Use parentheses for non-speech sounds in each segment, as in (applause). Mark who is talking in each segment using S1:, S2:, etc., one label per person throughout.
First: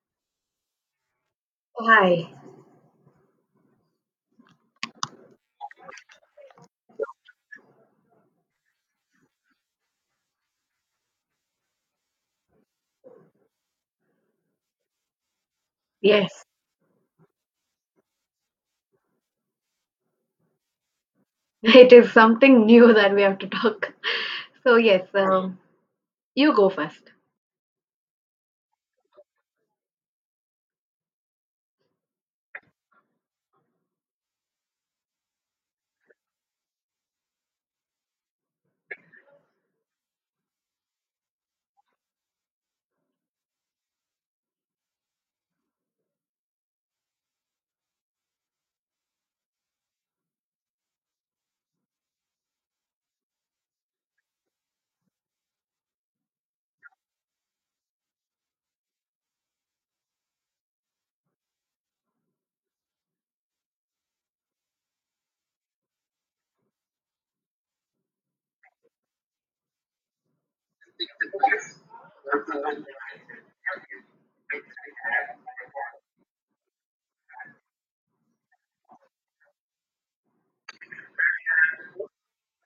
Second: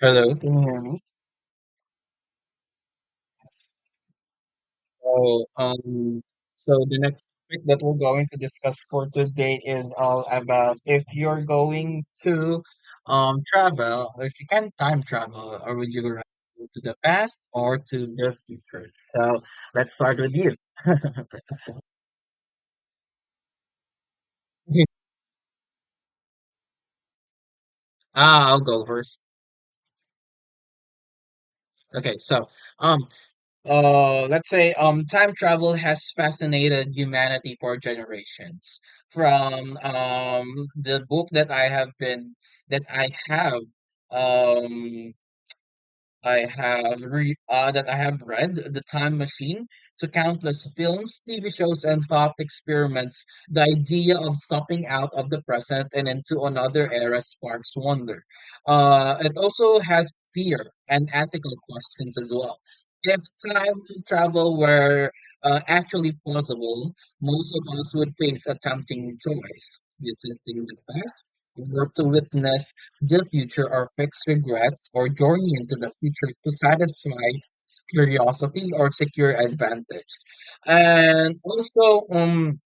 S1: Hello. Can you hear me?
S2: Hi.
S1: Yes. So, um, so the next topic that we're going to discuss for today is all about if you're going to travel, if you can time travel, or would you rather
S2: Yes,
S1: go to the past or to the future? So let's start with you. (laughs)
S2: (laughs) it is something new that we have to talk. So yes, you go first.
S1: I'll go first. Okay, so um, let's say time travel has fascinated humanity for generations. From the book that I have been that um, I have re- that I have read The Time Machine to countless films, TV shows, and thought experiments. The idea of stepping out of the present and into another era sparks wonder. It also has fear and ethical questions as well. If time travel were actually possible, most of us would face a tempting choice: resisting the past or to witness the future are fixed regrets or journey into the future to satisfy curiosity or secure advantage. And also,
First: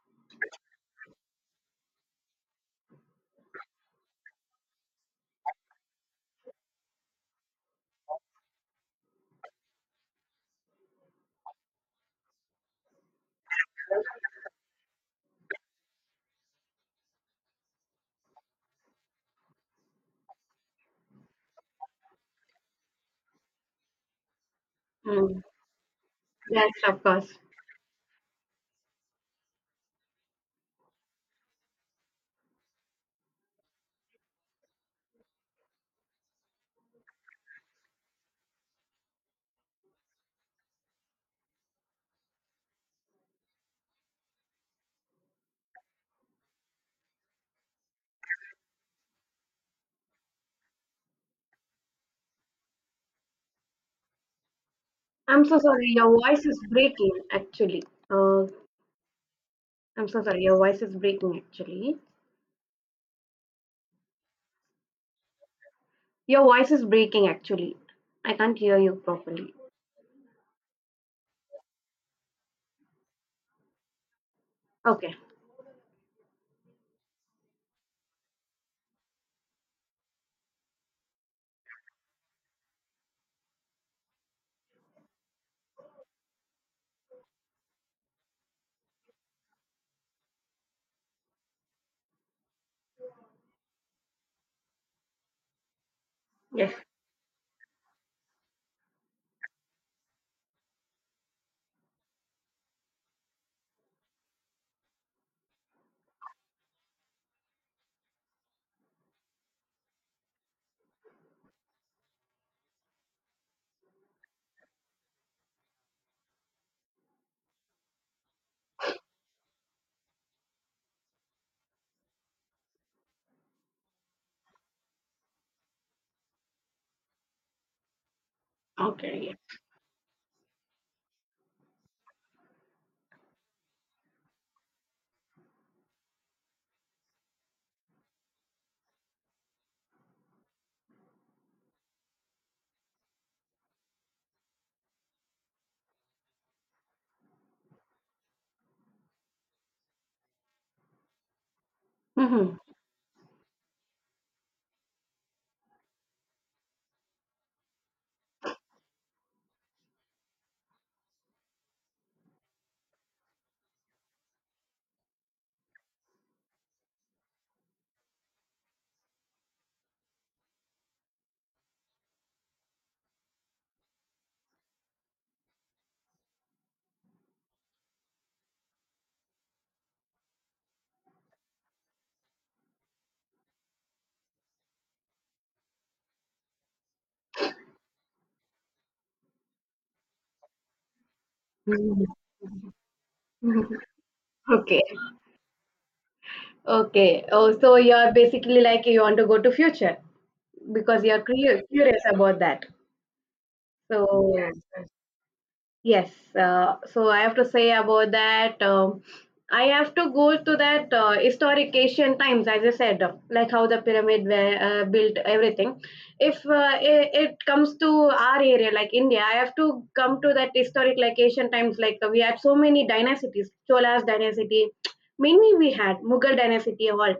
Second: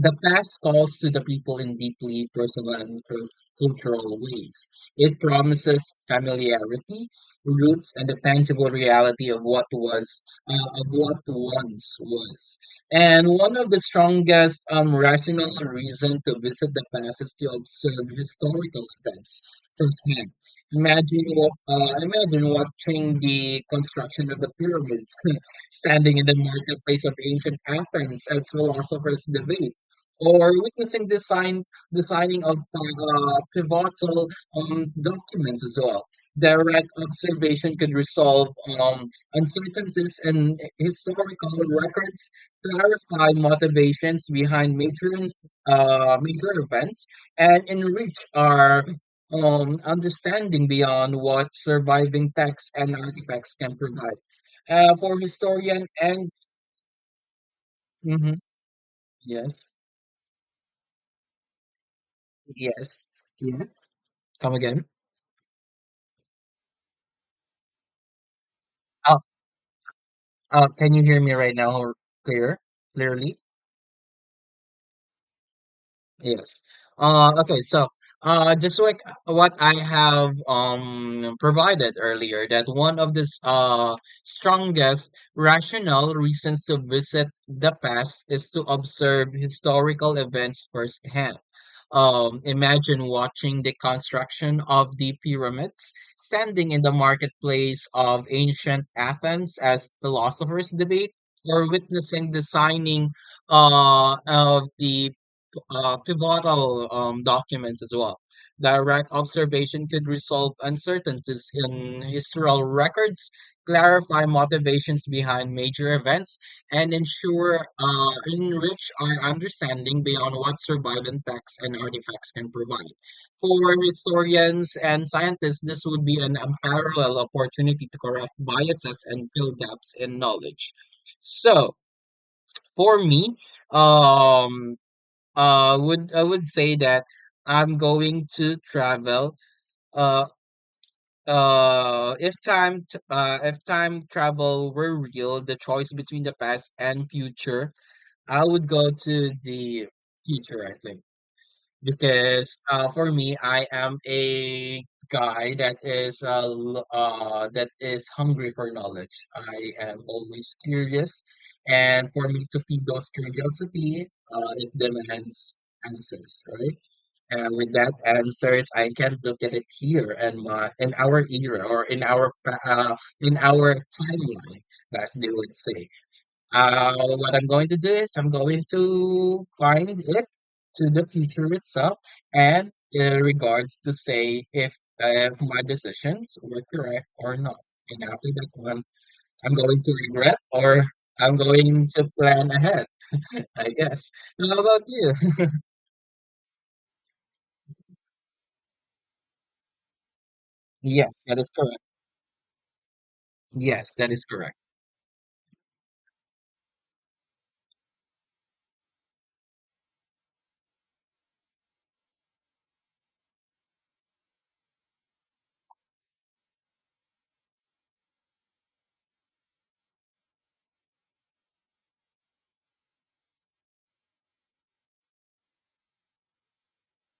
S1: the past calls to the people in deeply personal and cultural ways. It promises familiarity, roots, and the tangible reality of what was, of what once was. And one of the strongest rational reason to visit the past is to observe historical events firsthand. Imagine watching the construction of the pyramids, (laughs)
S2: Mm,
S1: standing in the
S2: yes, of
S1: marketplace of
S2: course.
S1: ancient Athens as philosophers debate or witnessing the signing of pivotal documents as well. Direct observation could resolve um, uncertainties in historical records, clarify motivations behind major events, and enrich our understanding beyond what surviving texts and artifacts can provide. For
S2: I'm so
S1: historian
S2: sorry. Your
S1: and
S2: voice is breaking. Actually,
S1: Mhm.
S2: uh,
S1: Yes,
S2: I'm so sorry. Your voice is breaking. Actually,
S1: yes, yes. Come again.
S2: your voice is breaking. Actually, I can't hear you
S1: Uh,
S2: properly.
S1: can you hear me right now clear? Clearly?
S2: Okay.
S1: Yes. Okay, so just like what I have provided earlier, that one of the strongest rational reasons to visit the past is to observe historical events firsthand. Imagine watching the construction of the pyramids,
S2: Yes.
S1: standing in the marketplace of ancient Athens as philosophers debate, or witnessing the signing of the pivotal documents as well. Direct observation could resolve uncertainties in historical records, clarify motivations behind major events, and ensure enrich our understanding beyond what surviving texts and artifacts can provide. For historians and scientists, this would be an unparalleled opportunity to correct biases
S2: Okay.
S1: and fill
S2: Yes.
S1: gaps in knowledge. So, for me, um, would I would say that I'm going to travel uh if time travel were real the choice between the past and future, I would go to the future, I think,
S2: Mm-hmm.
S1: because for me, I am a guy that that is hungry for knowledge. I am always curious, and for me to feed those curiosity, it demands answers, right? With that answers, I can look at it here and my in our era or in our in our timeline, as they would say. uh, what I'm going to do is I'm going to find it to the future itself, and in regards to say if my decisions were correct or not, and after that one, I'm going to regret or I'm going to
S2: (laughs)
S1: plan ahead (laughs)
S2: Mhm.
S1: I guess. How
S2: Okay.
S1: about you?
S2: Okay. Oh, so you're basically like you want to go to future
S1: (laughs)
S2: because
S1: Yes,
S2: you're
S1: that is
S2: curious,
S1: correct.
S2: curious about that.
S1: Yes, that is
S2: So, yeah.
S1: correct.
S2: Yes, so I have to say about that. I have to go to that historic Asian times, as I said, like how the pyramid were built, everything. If it comes to our area, like India, I have to come to that historic, like Asian times. Like we had so many dynasties, Cholas dynasty, many we had Mughal dynasty, all.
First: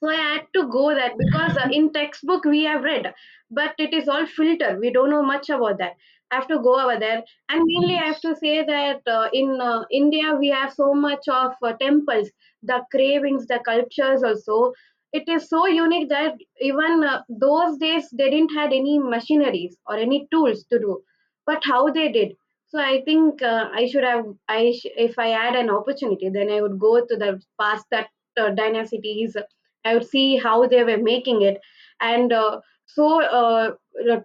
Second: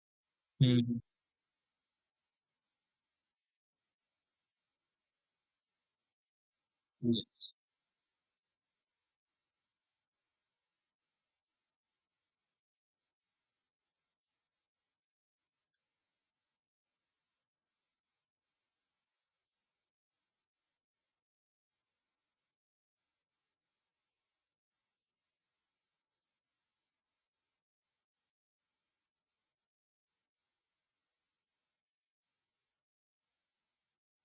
S2: So I had to go
S1: Mhm.
S2: there because in textbook we have read, but it is all filter. We don't know much about that. I have to go over there,
S1: Yes.
S2: and mainly I have to say that in India we have so much of temples, the cravings, the cultures also. It is so unique that even those days they didn't had any machineries or any tools to do, but how they did. So I think I should have. If I had an opportunity, then I would go to the past that dynasties, I would see how they were making it, and so uh,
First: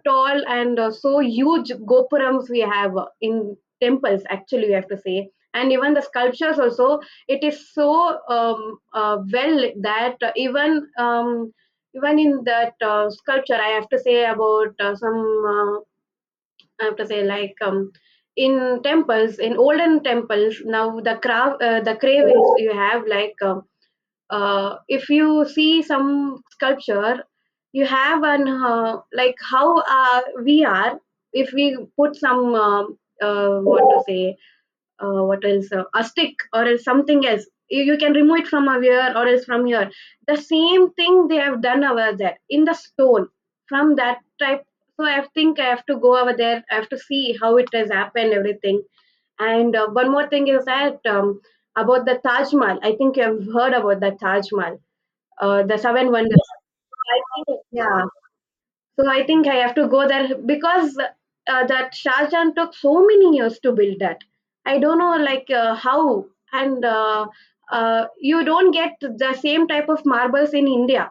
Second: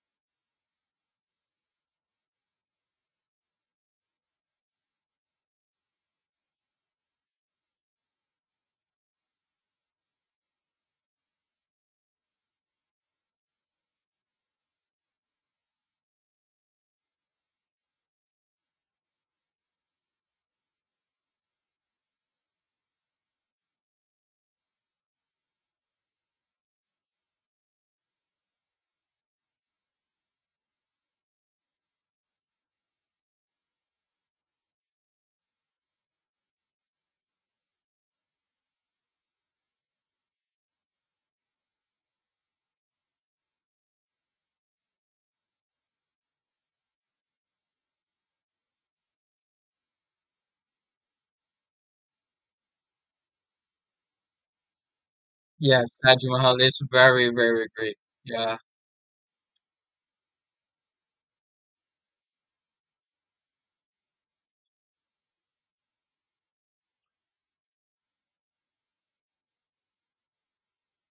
S2: tall and so huge gopurams we have in temples. Actually, we have to say, and even the sculptures also, it is so well that even in that sculpture, I have to say about some. Uh, I have to say like in temples, in olden temples now the craft the cravings you have like if you see some sculpture, you have an like how we are, if we put some what to say, what else, a stick or else something else, you can remove it from here or else from here, the same thing they have done over there in the stone, from that type. So I think I have to go over there. I have to see how it has happened, everything. And one more thing is that about the Taj Mahal, I think you have heard about the Taj Mahal, the
S1: Yes,
S2: seven
S1: Taj
S2: wonders.
S1: Mahal is
S2: So I
S1: very,
S2: think,
S1: very great.
S2: yeah.
S1: Yeah.
S2: So I think I have to go there because that Shahjahan took so many years to build that. I don't know like how, and you don't get the same type of marbles in India.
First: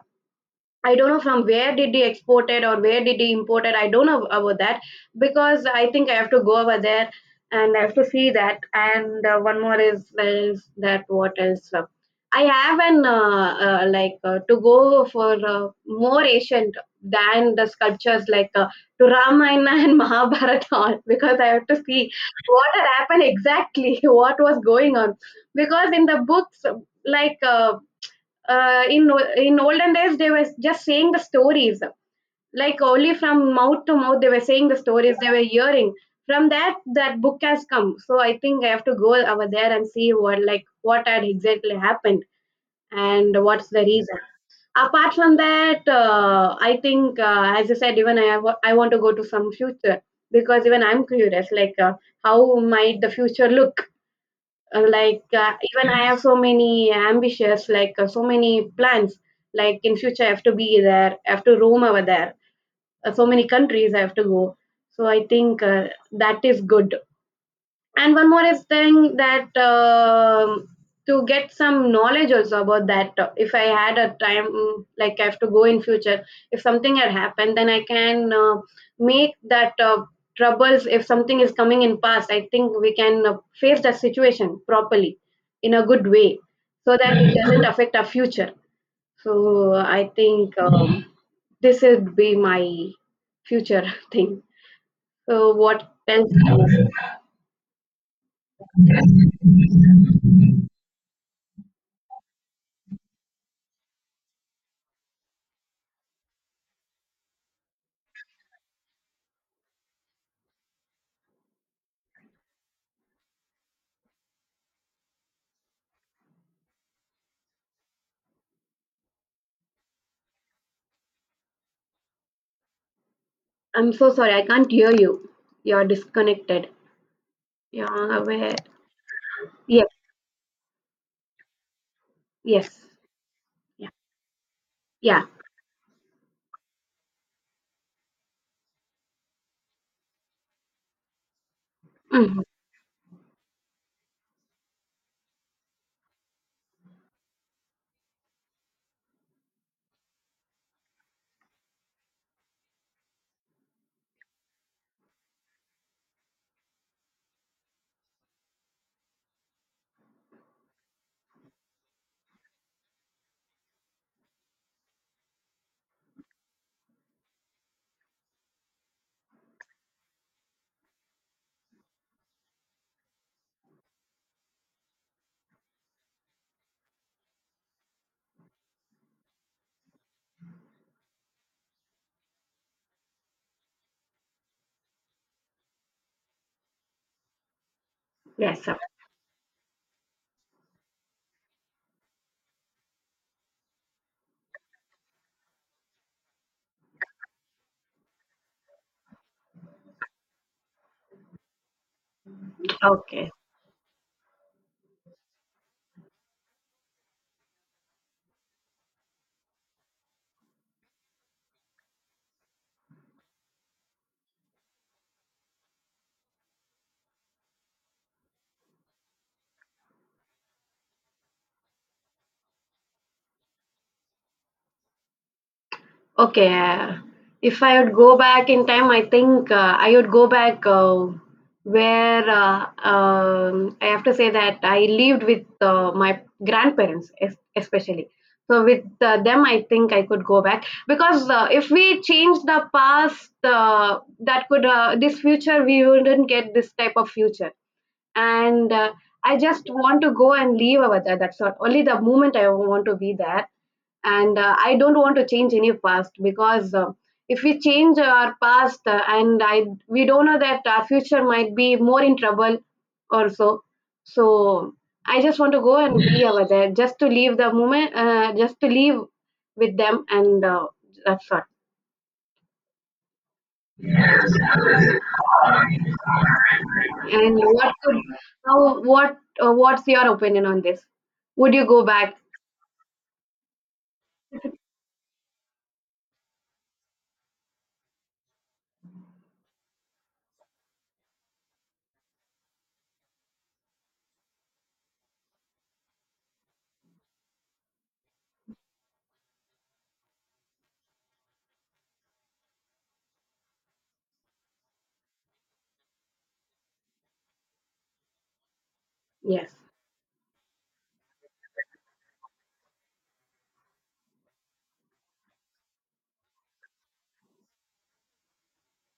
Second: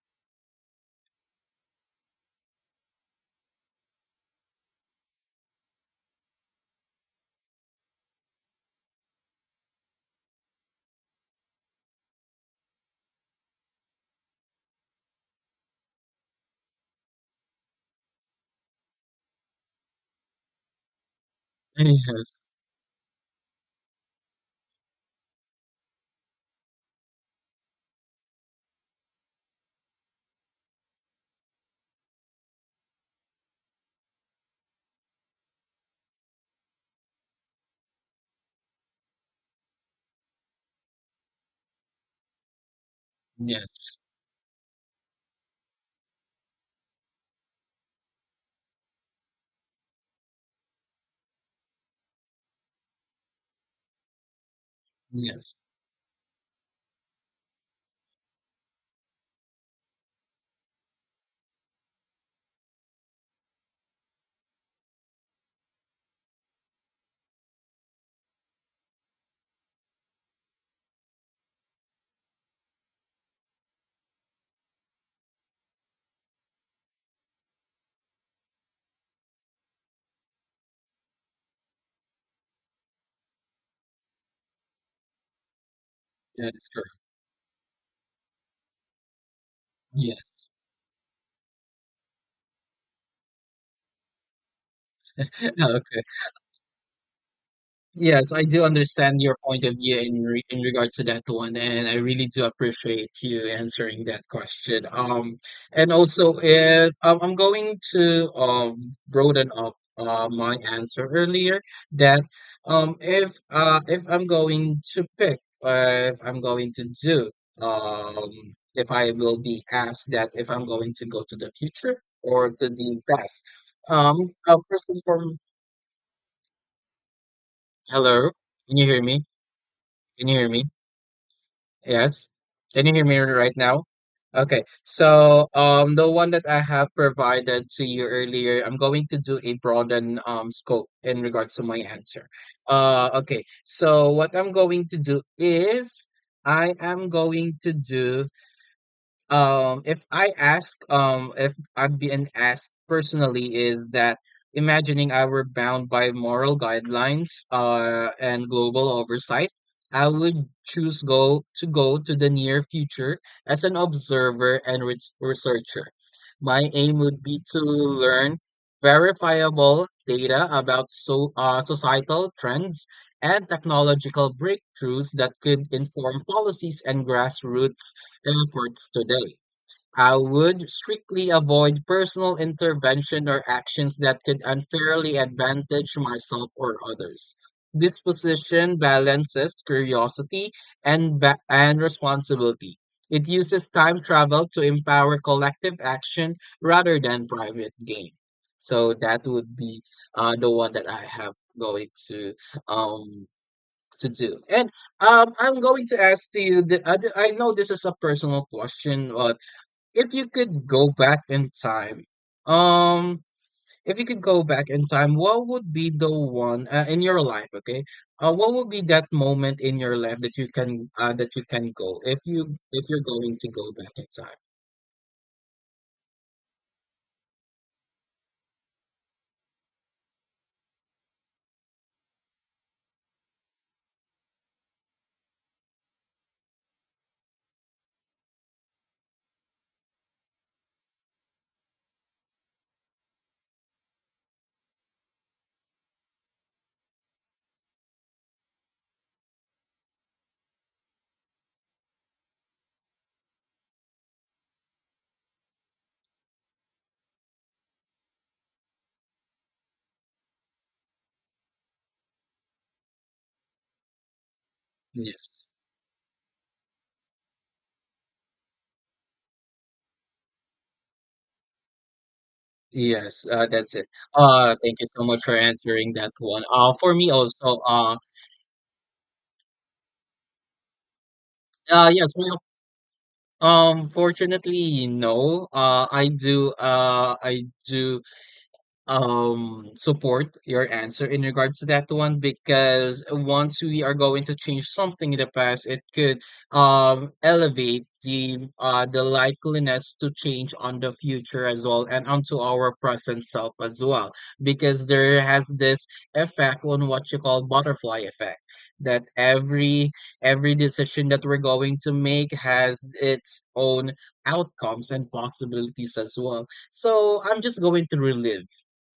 S2: I don't know from where did he export it or where did he import it. I don't know about that, because I think I have to go over there and I have to see that. And one more is that, what else? I have an to go for more ancient than the sculptures, like to Ramayana and (laughs) Mahabharata all, because I have to see
S1: (laughs)
S2: what had happened exactly, (laughs) what was going on. Because in the books, like. Uh, in in olden days they were just saying the stories, like only from mouth to mouth they were saying the stories they were hearing. From that book has come, so I think I have to go over there and see what, like what had exactly happened and
S1: Yes.
S2: what's the
S1: Yes.
S2: reason. Apart from that, I think as I said, I want to go to some future because even I'm curious, like how might the future look,
S1: Yes.
S2: even I have so many ambitions, like so many plans, like in future I have to be there, I have to roam over there, so many countries I have to go. So I think that is good. And one more is thing that to get some knowledge also about that. If I had a time, mm, like I have to go in future, if something had happened, then I can make that troubles. If something is coming in past, I think we can face that situation properly in a good way,
S1: That is correct.
S2: so that it doesn't affect our future. So I
S1: Yes.
S2: think this would be my future (laughs) thing. So
S1: (laughs)
S2: what
S1: Okay.
S2: else?
S1: Yes, I do understand your point of view in re in regards to that one, and I really do appreciate you answering that question. And also, if I'm going to broaden up my answer earlier that if I'm going to pick if I'm going to do um if I will be asked that if I'm going to go to the future or to the past,
S2: I'm so
S1: um
S2: sorry, I can't
S1: first
S2: hear
S1: and
S2: you.
S1: foremost,
S2: You're disconnected. You're
S1: hello,
S2: aware.
S1: can you hear me?
S2: Yes,
S1: Can you hear me? Yes.
S2: yes.
S1: Can you hear me right now?
S2: Yeah.
S1: Okay.
S2: Yeah.
S1: So, the one that I have provided to you earlier, I'm going to do a broaden scope in regards to my answer.
S2: Mhm.
S1: Okay. So what I'm going to do is I am going to do if I've been asked personally is that imagining I were bound by moral guidelines and global oversight, I would choose go to go to the near future as an observer and researcher. My aim would be to learn verifiable data about societal trends and technological breakthroughs that could inform policies and grassroots efforts today. I would strictly avoid personal intervention or actions that could unfairly advantage myself or others. This
S2: Yes, sir.
S1: position balances curiosity and responsibility. It uses time travel to empower collective action rather than private gain. So that would be the one that I have going um,
S2: Okay.
S1: to do. And I'm going to ask to you. I know this is a personal question, but if you could go back in time, um, if you could go back in time, what would be the one in your life? Okay, what would be that moment in your life that you can go if you if you're going to go back in time?
S2: Okay, if I would go back in time, I think I would go back where I have to say that I lived with my grandparents, especially. So with them, I think I could go back, because if we change the past, that could this future we wouldn't get this type of future, and I just want to go and leave over there. That's all. Only the moment I want to be there, and I don't want to change any past, because if we change our past and I we don't know that our future might be more in trouble also. So I
S1: Yes,
S2: just want to go and be (laughs) over there, just to leave the moment, just to leave with them, and that's all.
S1: yes, that's it. Thank you so much for answering that one. For me
S2: And
S1: also,
S2: what could how what what's your opinion on this? Would you go
S1: yes,
S2: back?
S1: my fortunately, no. I do support your answer in regards to that one, because once we are going to change something in the past it could elevate the likeliness to change on the future as well and onto our present self as well, because there has this effect on what you call butterfly effect, that
S2: Yes.
S1: every decision that we're going to make has its own outcomes and possibilities as well. So I'm just going to relive.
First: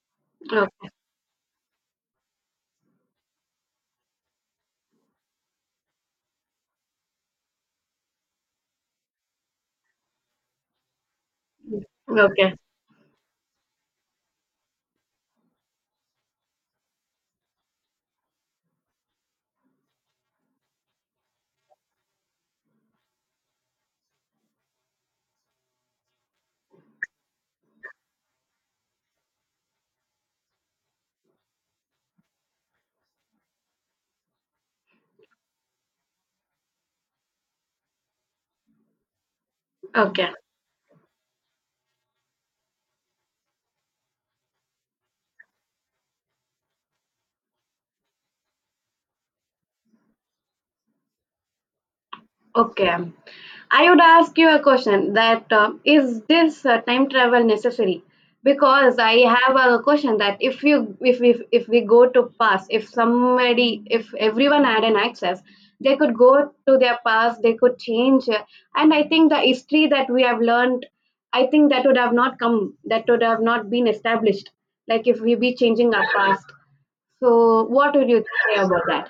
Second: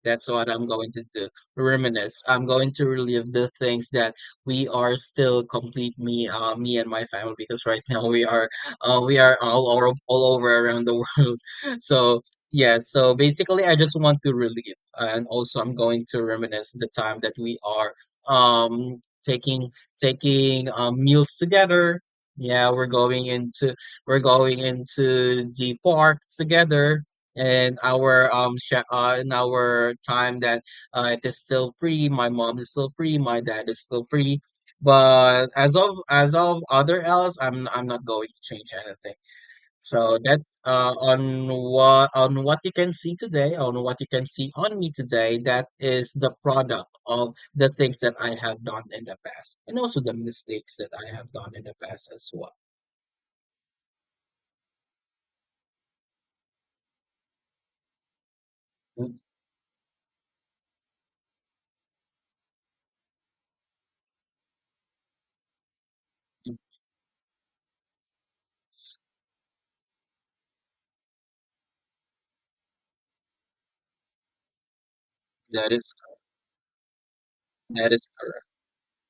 S1: That's what I'm
S2: Okay.
S1: going to do. Reminisce. I'm going to relive the things that we are still complete me, me and my family, because right (laughs) now we are all over around the world. (laughs) So
S2: Okay.
S1: yeah. So basically, I just want to relive, and also I'm going to reminisce the time that we are, um, taking taking meals together. Yeah, we're going into the park together in our in our time that it is still free, my mom is still free, my dad is still free. But as of, as of other else, I'm not going to change anything, so
S2: Okay.
S1: that's on what you can see today, on what you can see on me today, that is the product of the things that I have done in the past and also the mistakes that I have done in the past as well.
S2: Okay. I would ask you a question that is this time travel necessary? Because I
S1: Mm,
S2: have a question that if we go to past, if everyone had an access, they could go
S1: mm,
S2: to their past, they could change, and I think the history that we have learned, I think that would have not come, that would have not been established. Like if we be
S1: that
S2: changing
S1: is
S2: our past, so what would you
S1: correct.
S2: say about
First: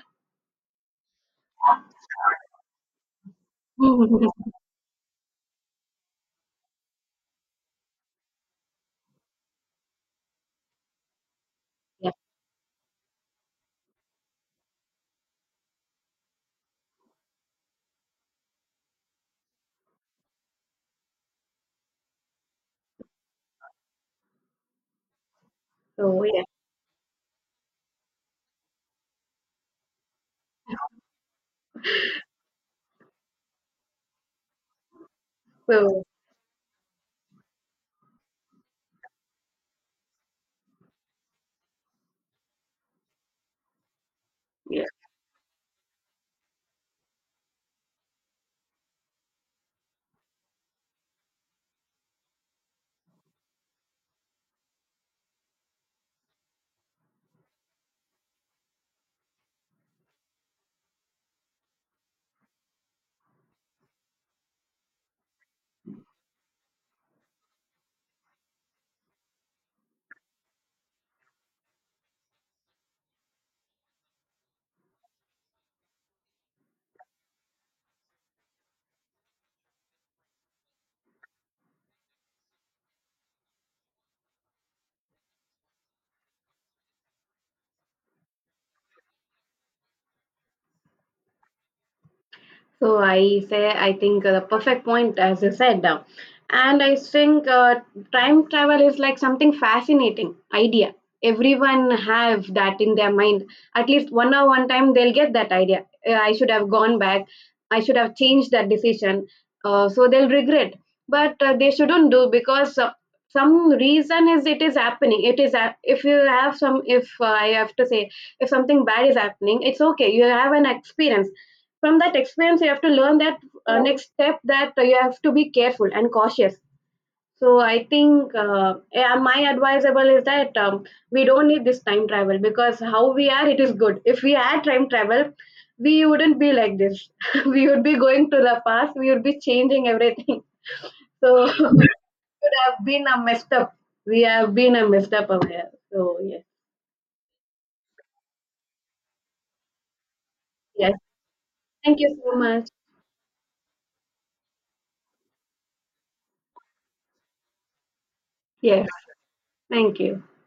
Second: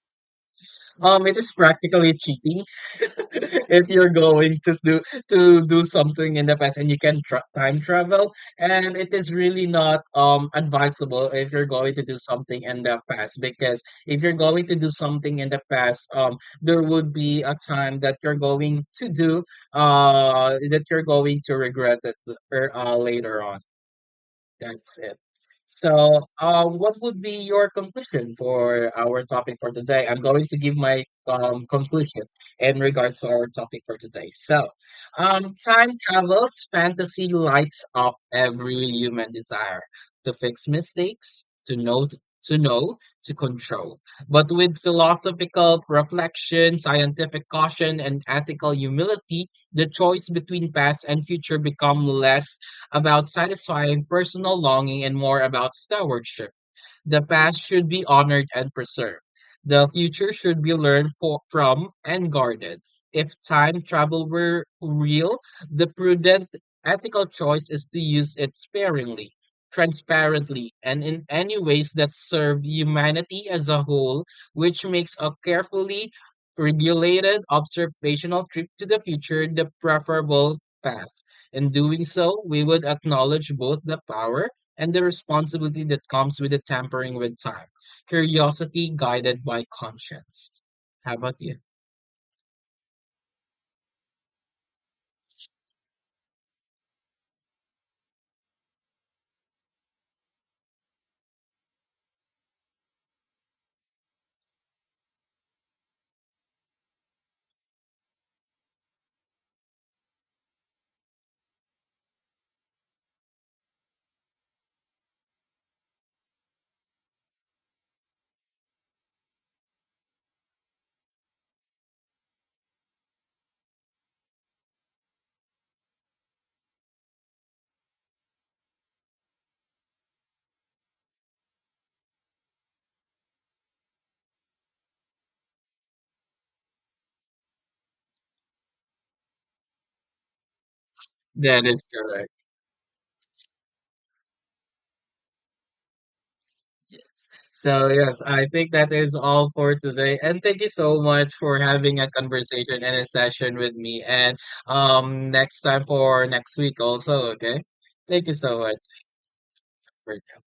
S1: It is practically cheating (laughs) if you're
S2: that? (laughs)
S1: going to do something in the past and you can tra time travel, and it is really not advisable if you're going to
S2: Yeah.
S1: do something in the past, because if you're going to do something in the past, there would be a time that you're going to do that you're going to regret it later on. That's it.
S2: So
S1: So,
S2: yeah.
S1: what would be your conclusion for our topic for today? I'm going to give my conclusion in regards to our topic for today. So, time
S2: So
S1: travels, fantasy lights up every human desire to fix mistakes, to know, to know, to control. But with
S2: yeah.
S1: philosophical reflection, scientific caution, and ethical humility, the choice between past and future become less about satisfying personal longing and more about stewardship. The past should be honored and preserved. The future should be learned for, from and guarded. If time travel were real, the prudent ethical choice is to use it sparingly, transparently, and in any ways that serve humanity as a whole, which makes a carefully regulated observational trip to the future the preferable path. In doing so, we would acknowledge both the power and the responsibility that comes with the tampering with time. Curiosity guided by conscience. How about you?
S2: So I say I think the perfect point as you said, and I think time travel is like something fascinating idea. Everyone have that in their mind. At least one or one time they'll get that idea. I should have gone back. I should have changed that decision. So they'll regret. But they shouldn't do because. Some reason is it is happening, if you have some, if I have to say, if something bad is happening, it's okay, you have an experience. From that experience you have to learn that next step, that you have to be careful and cautious. So I think yeah, my advisable is that we don't need this time travel, because how we are, it is good. If we had time travel, we wouldn't be like this. (laughs) We would be going to the past, we would be changing everything. (laughs) So (laughs)
S1: That is
S2: should
S1: correct.
S2: have been a messed up. We have been a messed up aware. So yes,
S1: So, yes, I think that is all for today. And thank you
S2: yes.
S1: so much for
S2: Thank
S1: having a
S2: you so much.
S1: conversation and a session with me. And next time for next week, also, okay? Thank you so much.
S2: Yes, thank you.
S1: For